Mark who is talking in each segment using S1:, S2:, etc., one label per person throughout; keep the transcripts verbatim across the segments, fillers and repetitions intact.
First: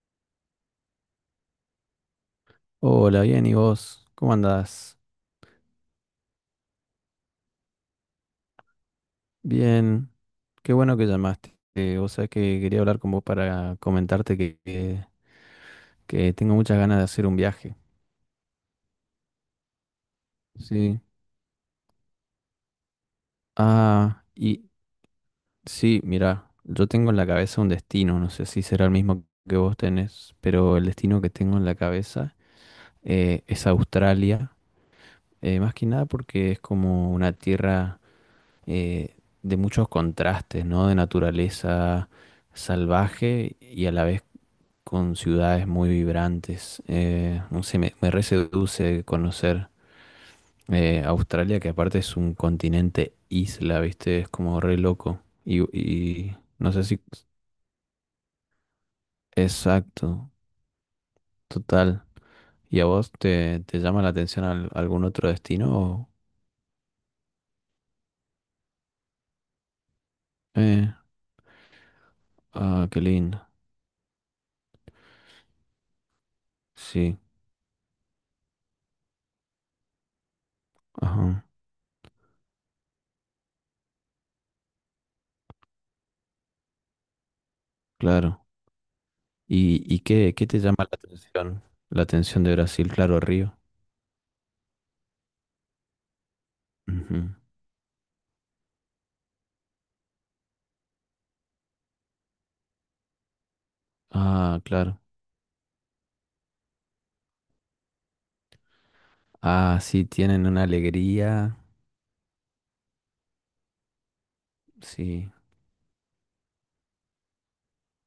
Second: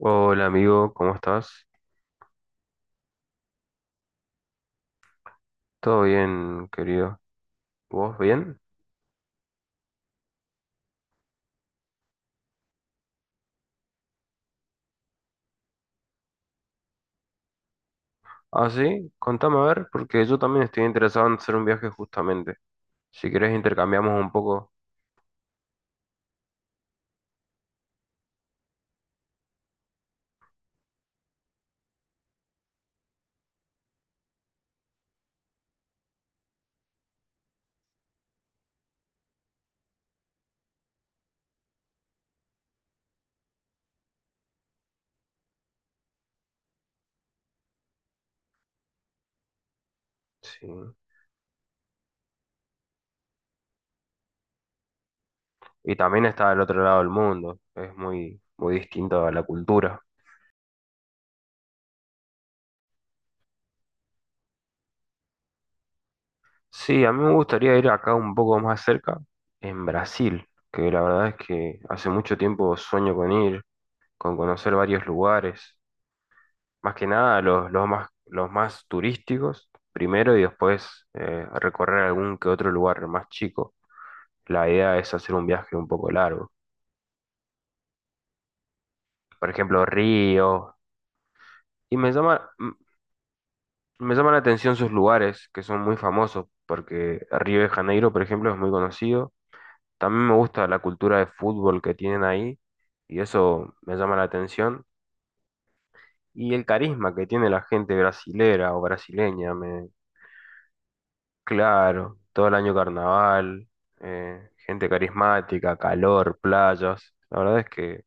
S1: Hola amigo, ¿cómo estás?
S2: Hola, bien, ¿y vos? ¿Cómo andás?
S1: ¿Todo bien, querido? ¿Vos bien?
S2: Bien, qué bueno que llamaste. Eh, vos sabés que quería hablar con vos para comentarte que, que, que tengo muchas ganas de hacer un viaje.
S1: Ah, sí, contame a ver, porque yo también estoy
S2: Sí.
S1: interesado en hacer un viaje justamente. Si querés intercambiamos
S2: Ah,
S1: un
S2: y
S1: poco.
S2: sí, mira, yo tengo en la cabeza un destino, no sé si será el mismo que vos tenés, pero el destino que tengo en la cabeza eh, es Australia, eh, más que nada porque es como una tierra eh, de muchos contrastes, ¿no? De naturaleza salvaje y a la vez con ciudades muy vibrantes. Eh, no sé, me, me re seduce conocer,
S1: Sí.
S2: eh, Australia, que aparte es un continente isla, ¿viste? Es como re loco. Y,
S1: Y también
S2: y
S1: está del
S2: no
S1: otro
S2: sé
S1: lado
S2: si...
S1: del mundo, es muy, muy distinto a la cultura.
S2: Exacto, total. ¿Y a vos te, te llama la atención al- algún otro destino? O-
S1: Sí, a mí me gustaría ir acá un poco más cerca, en Brasil,
S2: Eh,
S1: que la verdad es que hace mucho tiempo
S2: ah, qué
S1: sueño con
S2: lindo.
S1: ir, con conocer varios lugares. Más que
S2: Sí,
S1: nada los, los más, los más turísticos primero y después
S2: ajá,
S1: eh, recorrer algún que otro lugar más chico. La idea es hacer un viaje un poco largo.
S2: claro.
S1: Por
S2: ¿Y,
S1: ejemplo,
S2: y qué, qué te
S1: Río.
S2: llama la atención?
S1: Y
S2: La
S1: me
S2: atención
S1: llama,
S2: de
S1: m-
S2: Brasil, claro, Río.
S1: me llama la atención sus lugares que son muy famosos porque
S2: Ujú.
S1: Río de Janeiro, por ejemplo, es muy conocido. También me gusta la cultura de fútbol que tienen ahí y eso me llama la
S2: Ah,
S1: atención.
S2: claro.
S1: Y el carisma que tiene la gente brasilera o brasileña.
S2: Ah, sí, tienen una alegría.
S1: Claro, todo el año carnaval, eh, gente
S2: Sí,
S1: carismática, calor, playas. La verdad es que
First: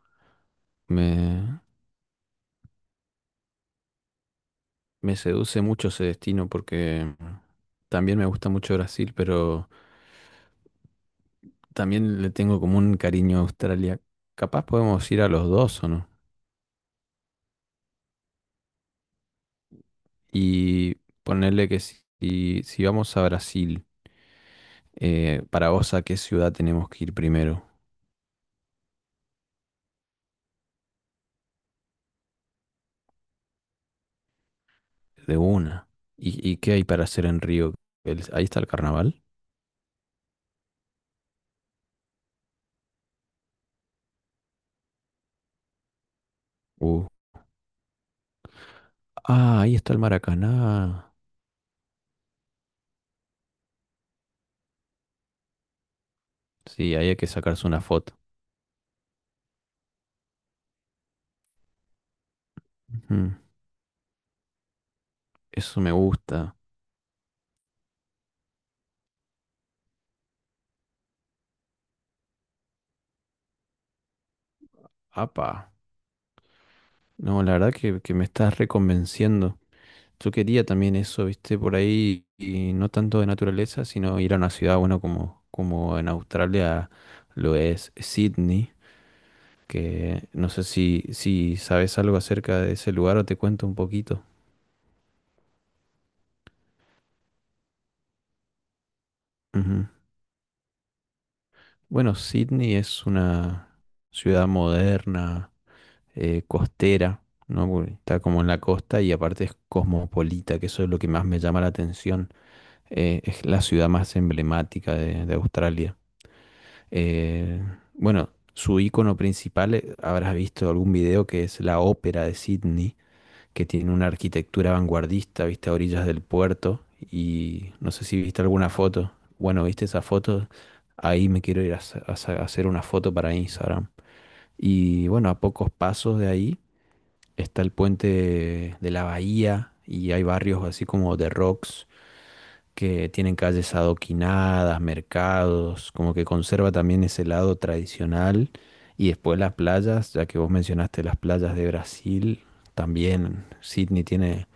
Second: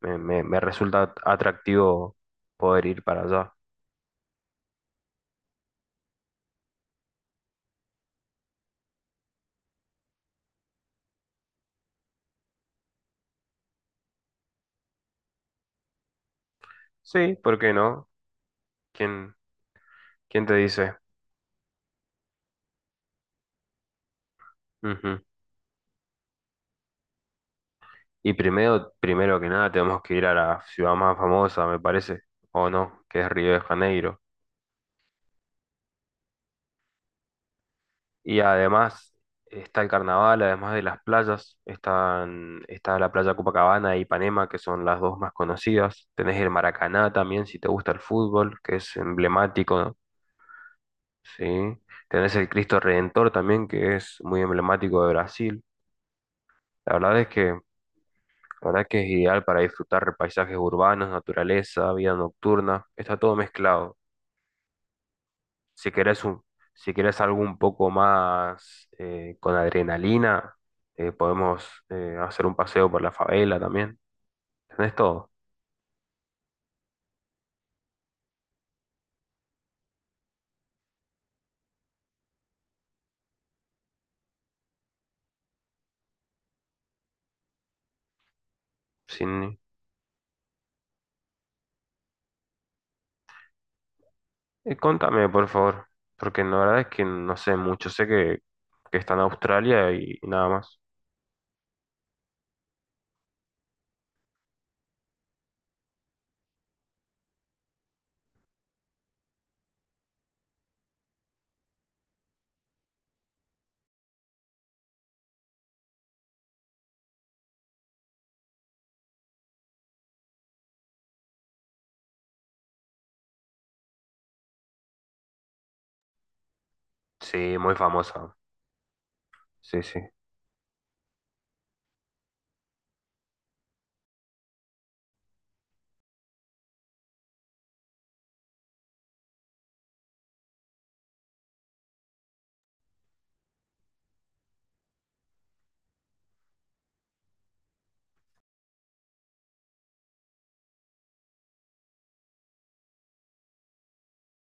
S1: me, me- me resulta
S2: me,
S1: atractivo poder ir para allá.
S2: me seduce mucho ese destino porque también me gusta mucho Brasil, pero también le tengo como un cariño a Australia. Capaz podemos ir a los dos, ¿o no?
S1: Sí, ¿por qué no? ¿Quién, quién te dice?
S2: Y ponerle que si, si si vamos a Brasil,
S1: Ujú.
S2: eh, para vos, ¿a qué ciudad tenemos que ir primero?
S1: Y primero, primero que nada, tenemos que ir a la ciudad más famosa, me parece, o no, que es Río de Janeiro.
S2: De una. ¿Y, y qué hay para hacer en Río? El-
S1: Y
S2: ahí está el
S1: además
S2: carnaval.
S1: está el carnaval, además de las playas, están, está la playa Copacabana y Ipanema, que son las dos más conocidas. Tenés el
S2: Uh.
S1: Maracaná también, si te gusta el fútbol, que es
S2: Ah, ahí está
S1: emblemático,
S2: el Maracaná.
S1: ¿sí? Tenés el Cristo Redentor también, que es muy emblemático de Brasil. La
S2: Sí, ahí hay
S1: verdad
S2: que
S1: es que, la
S2: sacarse una foto.
S1: verdad que es ideal para disfrutar paisajes urbanos, naturaleza, vida nocturna. Está
S2: Ujú.
S1: todo mezclado.
S2: Eso
S1: Si
S2: me
S1: querés un,
S2: gusta.
S1: si querés algo un poco más eh, con adrenalina, eh, podemos eh, hacer un paseo por la favela también. Tenés todo.
S2: Apa. No, la verdad que, que me estás reconvenciendo. Yo quería también eso, viste, por ahí, y no tanto de naturaleza, sino ir a una ciudad, bueno, como, como en Australia lo es Sydney,
S1: Sin...
S2: que no sé si, si sabes algo acerca de ese lugar o te cuento un poquito.
S1: eh, contame, por favor, porque la verdad es que no sé mucho. Sé que, que está en
S2: Ujú.
S1: Australia y, y nada más.
S2: Bueno, Sydney es una ciudad moderna, eh, costera, ¿no? Porque está como en la costa y aparte es cosmopolita, que eso es lo que más me llama la atención, eh, es la ciudad más emblemática de, de Australia. Eh, bueno, su icono principal, eh, habrás visto algún video que es la Ópera de Sydney, que tiene una arquitectura vanguardista, viste, a orillas del puerto.
S1: Sí,
S2: Y
S1: muy
S2: no sé si
S1: famosa.
S2: viste alguna foto. Bueno,
S1: Sí,
S2: viste
S1: sí,
S2: esa foto. Ahí me quiero ir a, sa- a sa- a hacer una foto para Instagram. Y bueno, a pocos pasos de ahí está el puente de la bahía y hay barrios así como The Rocks, que tienen calles adoquinadas, mercados, como que conserva también ese lado tradicional. Y después las playas, ya que vos mencionaste las playas de Brasil, también Sydney tiene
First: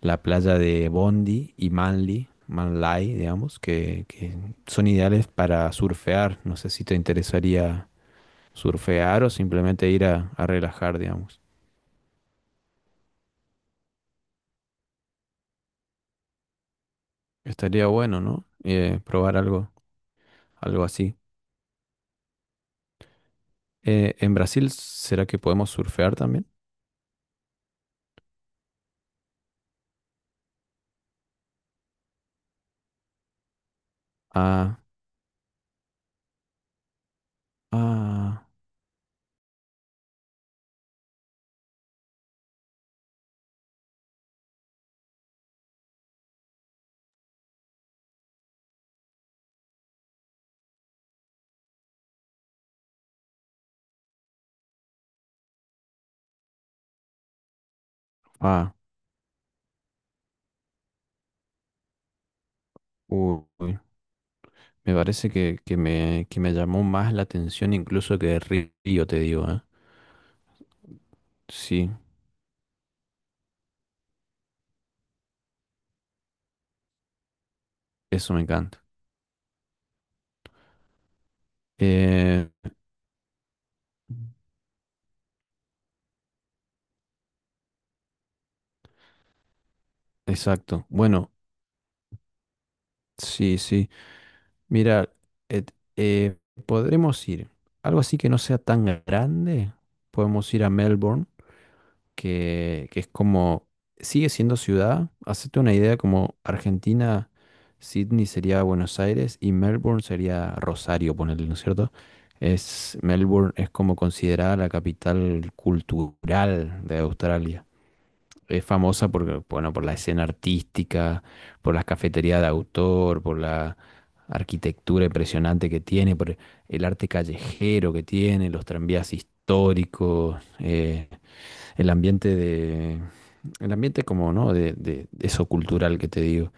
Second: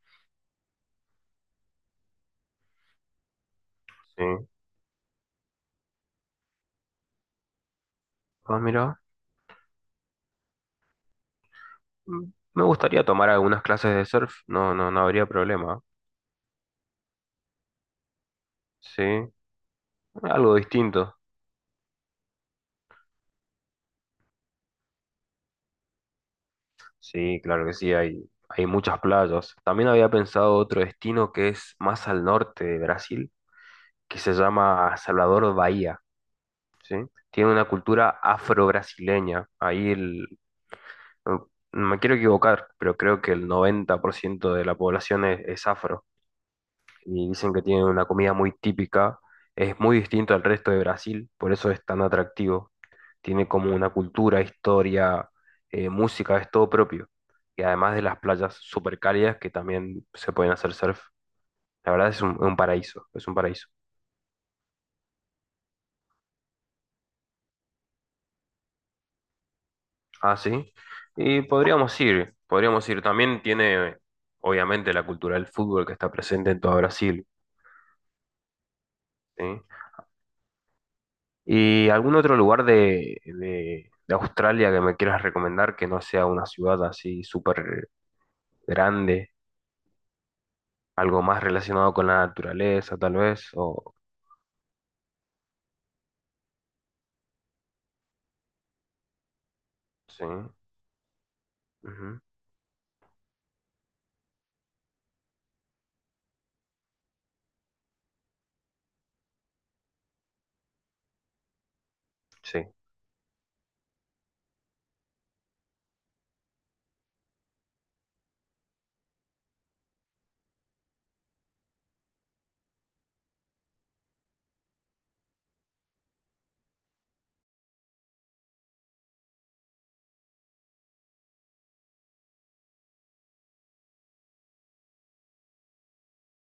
S2: la playa de Bondi y Manly, Manly, digamos, que, que
S1: sí.
S2: son ideales para surfear. No sé si te interesaría
S1: Ah, mira.
S2: surfear o simplemente ir a, a relajar, digamos.
S1: Mm, Me gustaría tomar algunas clases de surf. No, no, no habría problema.
S2: Estaría bueno, ¿no? Eh,
S1: Sí,
S2: probar algo,
S1: algo
S2: algo así.
S1: distinto.
S2: Eh, ¿en Brasil será que podemos surfear también?
S1: Sí, claro que sí, hay, hay muchas playas. También había pensado otro destino que es más al norte de Brasil, que se
S2: Ah.
S1: llama Salvador Bahía, ¿sí? Tiene una cultura
S2: Ah,
S1: afro-brasileña. Ahí el, no no me quiero equivocar, pero creo que el noventa por ciento de la población es, es afro. Y dicen que tienen una comida muy típica, es muy distinto al resto de Brasil, por eso es tan atractivo. Tiene como una cultura, historia, eh, música, es todo propio. Y además de las playas
S2: ah,
S1: súper cálidas que también se pueden hacer surf. La verdad es un, un paraíso, es un paraíso.
S2: uy, me parece que, que me, que me llamó más la atención incluso que Río, te digo, ¿eh?
S1: Ah, sí. Y
S2: Sí,
S1: podríamos ir, podríamos ir. También tiene, obviamente, la cultura del fútbol que está presente en todo Brasil.
S2: eso me encanta.
S1: ¿Sí? ¿Y algún otro
S2: Eh,
S1: lugar de, de- de Australia que me quieras recomendar que no sea una ciudad así súper grande?
S2: exacto.
S1: Algo
S2: Bueno,
S1: más relacionado con la naturaleza, tal vez,
S2: sí, sí.
S1: o...
S2: Mira, et- eh, podremos ir. Algo así que no sea tan grande.
S1: Sí.
S2: Podemos ir a Melbourne.
S1: Ujú,
S2: que, que es como, sigue siendo ciudad. Hacete una idea como Argentina, Sydney sería Buenos Aires y Melbourne sería Rosario, ponerle, ¿no es cierto?
S1: sí,
S2: Es, Melbourne es como considerada la capital cultural de Australia. Es famosa por, bueno, por la escena artística, por las cafeterías de autor, por la arquitectura impresionante que tiene, por el arte callejero que tiene, los tranvías históricos. Eh, el ambiente de, el ambiente como, ¿no? De, de- de eso cultural que te digo.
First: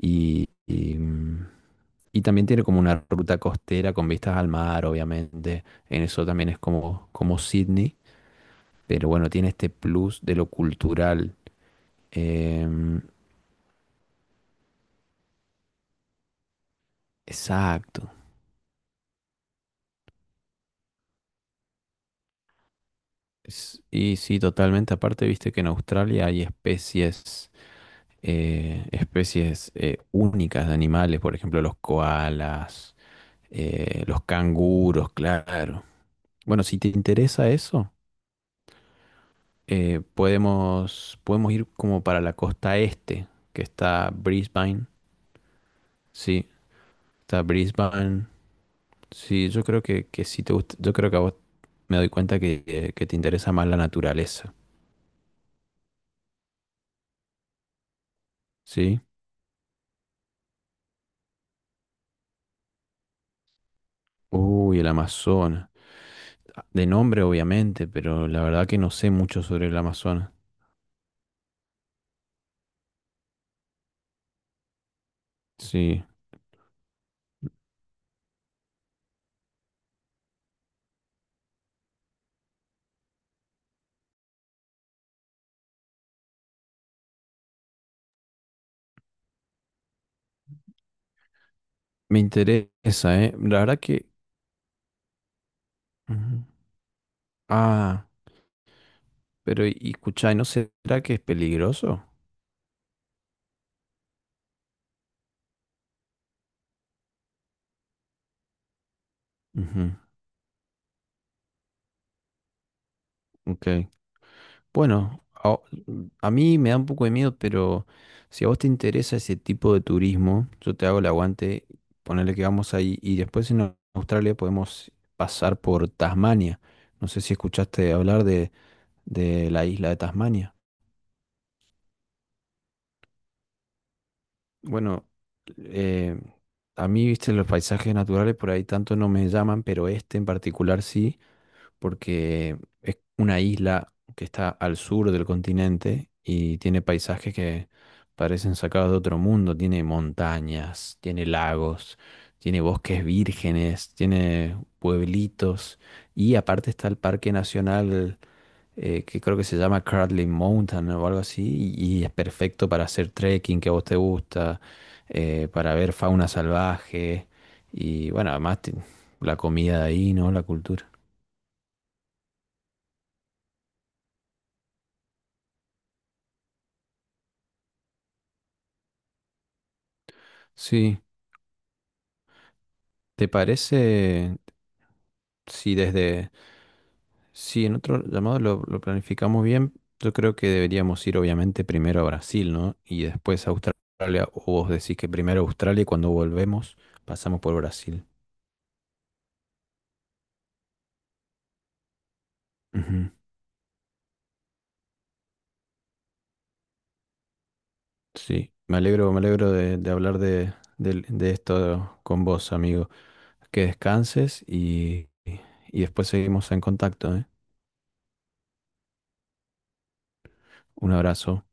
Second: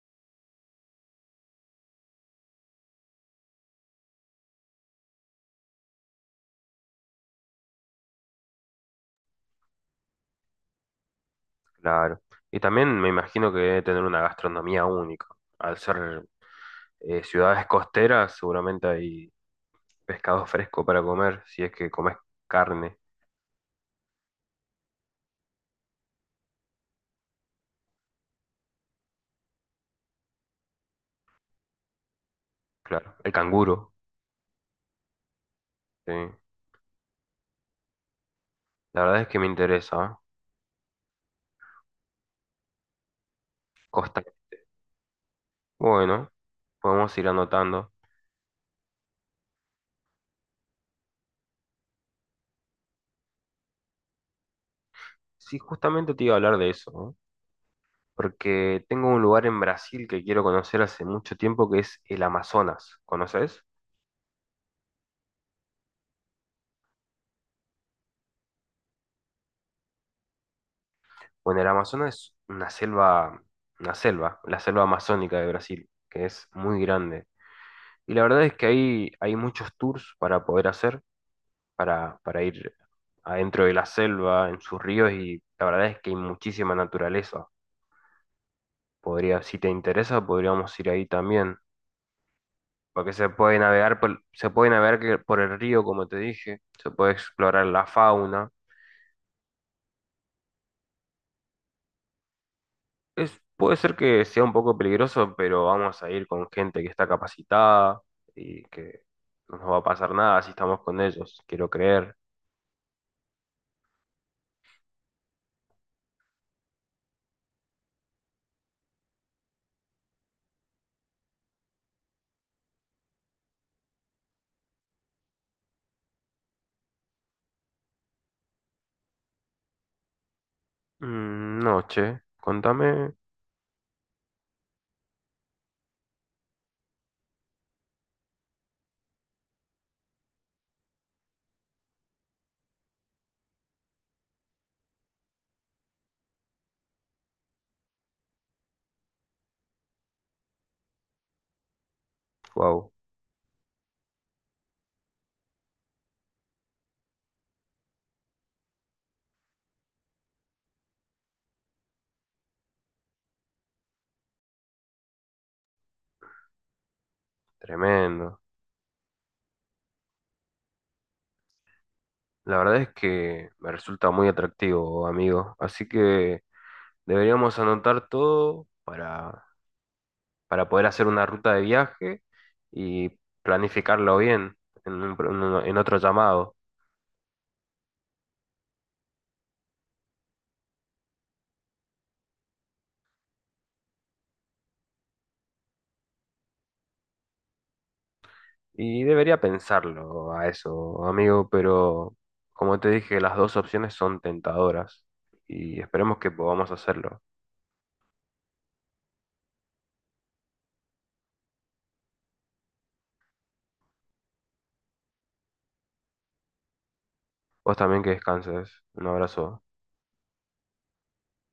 S2: Y, y, mm, y también tiene como una ruta costera con vistas al mar, obviamente. En eso también es como, como Sydney, pero bueno, tiene este plus de lo cultural.
S1: claro. Y también
S2: Em,
S1: me imagino que debe tener una gastronomía única. Al ser eh, ciudades
S2: exacto.
S1: costeras, seguramente hay pescado fresco para comer, si es que comes carne,
S2: Es- y sí, totalmente. Aparte, viste que en Australia hay especies, eh, especies eh, únicas de animales, por ejemplo, los koalas,
S1: claro. El canguro,
S2: eh, los canguros, claro.
S1: sí.
S2: Bueno, si te interesa eso,
S1: La verdad es que me
S2: eh,
S1: interesa, ¿eh?
S2: podemos, podemos ir como para la costa este, que está
S1: Costa.
S2: Brisbane.
S1: Bueno,
S2: Sí,
S1: podemos ir
S2: está
S1: anotando.
S2: Brisbane. Sí, yo creo que, que si te gusta, yo creo que a vos me doy cuenta que, eh, que te interesa más la naturaleza.
S1: Sí, justamente te iba a hablar de eso, ¿no? Porque
S2: Sí.
S1: tengo un lugar en Brasil que quiero conocer hace mucho tiempo que es el Amazonas. ¿Conoces?
S2: Uy, el Amazonas. De nombre, obviamente, pero la verdad que no sé mucho sobre el Amazonas.
S1: Bueno, el Amazonas es una selva, una selva, la selva amazónica de Brasil,
S2: Sí.
S1: que es muy grande. Y la verdad es que hay, hay muchos tours para poder hacer, para, para ir adentro de la selva, en sus ríos, y la verdad es que hay muchísima naturaleza. Podría, si te interesa, podríamos ir ahí también,
S2: Me
S1: porque
S2: interesa,
S1: se
S2: ¿eh?
S1: puede
S2: La verdad
S1: navegar
S2: que...
S1: por, se puede navegar que- por el río, como te
S2: Ujú.
S1: dije, se puede explorar la
S2: Ah,
S1: fauna.
S2: pero y, escuchá, ¿y no será que es peligroso?
S1: Es, puede ser que sea un poco peligroso, pero vamos a ir con gente que está capacitada y que no nos va a
S2: Ujú,
S1: pasar nada si estamos con ellos, quiero creer.
S2: ok. Bueno, a, a mí me da un poco de miedo, pero si a vos te interesa ese tipo de turismo, yo te hago el aguante, ponerle que vamos ahí y después en Au- Australia podemos pasar por Tasmania. No sé si escuchaste hablar de, de la isla de Tasmania.
S1: Mm, no, che, contame.
S2: Bueno, eh, a mí, viste, los paisajes naturales por ahí tanto no me llaman, pero este en particular sí, porque es una isla que está al sur del continente y tiene paisajes que parecen sacados de otro mundo. Tiene montañas, tiene lagos, tiene
S1: Wow,
S2: bosques vírgenes, tiene pueblitos y aparte está el Parque Nacional eh, que creo que se llama Cradley Mountain o algo así, y, y es perfecto para hacer trekking que a vos te gusta, eh, para ver fauna salvaje y bueno,
S1: tremendo.
S2: además ti- la comida de ahí, ¿no? La cultura.
S1: La verdad es que me resulta muy atractivo, amigo. Así que deberíamos anotar todo para, para poder
S2: Sí,
S1: hacer una ruta de viaje y
S2: ¿te
S1: planificarlo
S2: parece
S1: bien en un pro- en un-
S2: si
S1: en otro
S2: desde,
S1: llamado.
S2: si en otro llamado lo, lo planificamos bien? Yo creo que deberíamos ir obviamente primero a Brasil, ¿no? Y después a Australia, o vos decís que primero Australia y cuando volvemos pasamos por Brasil.
S1: Y debería pensarlo a eso, amigo, pero como te
S2: Ujú.
S1: dije, las dos opciones son tentadoras y esperemos que podamos hacerlo.
S2: Sí, me alegro, me alegro de, de hablar de, del- de esto con vos, amigo. Que descanses y, y después seguimos en contacto, ¿eh?
S1: Vos también que descanses. Un abrazo.
S2: Un abrazo.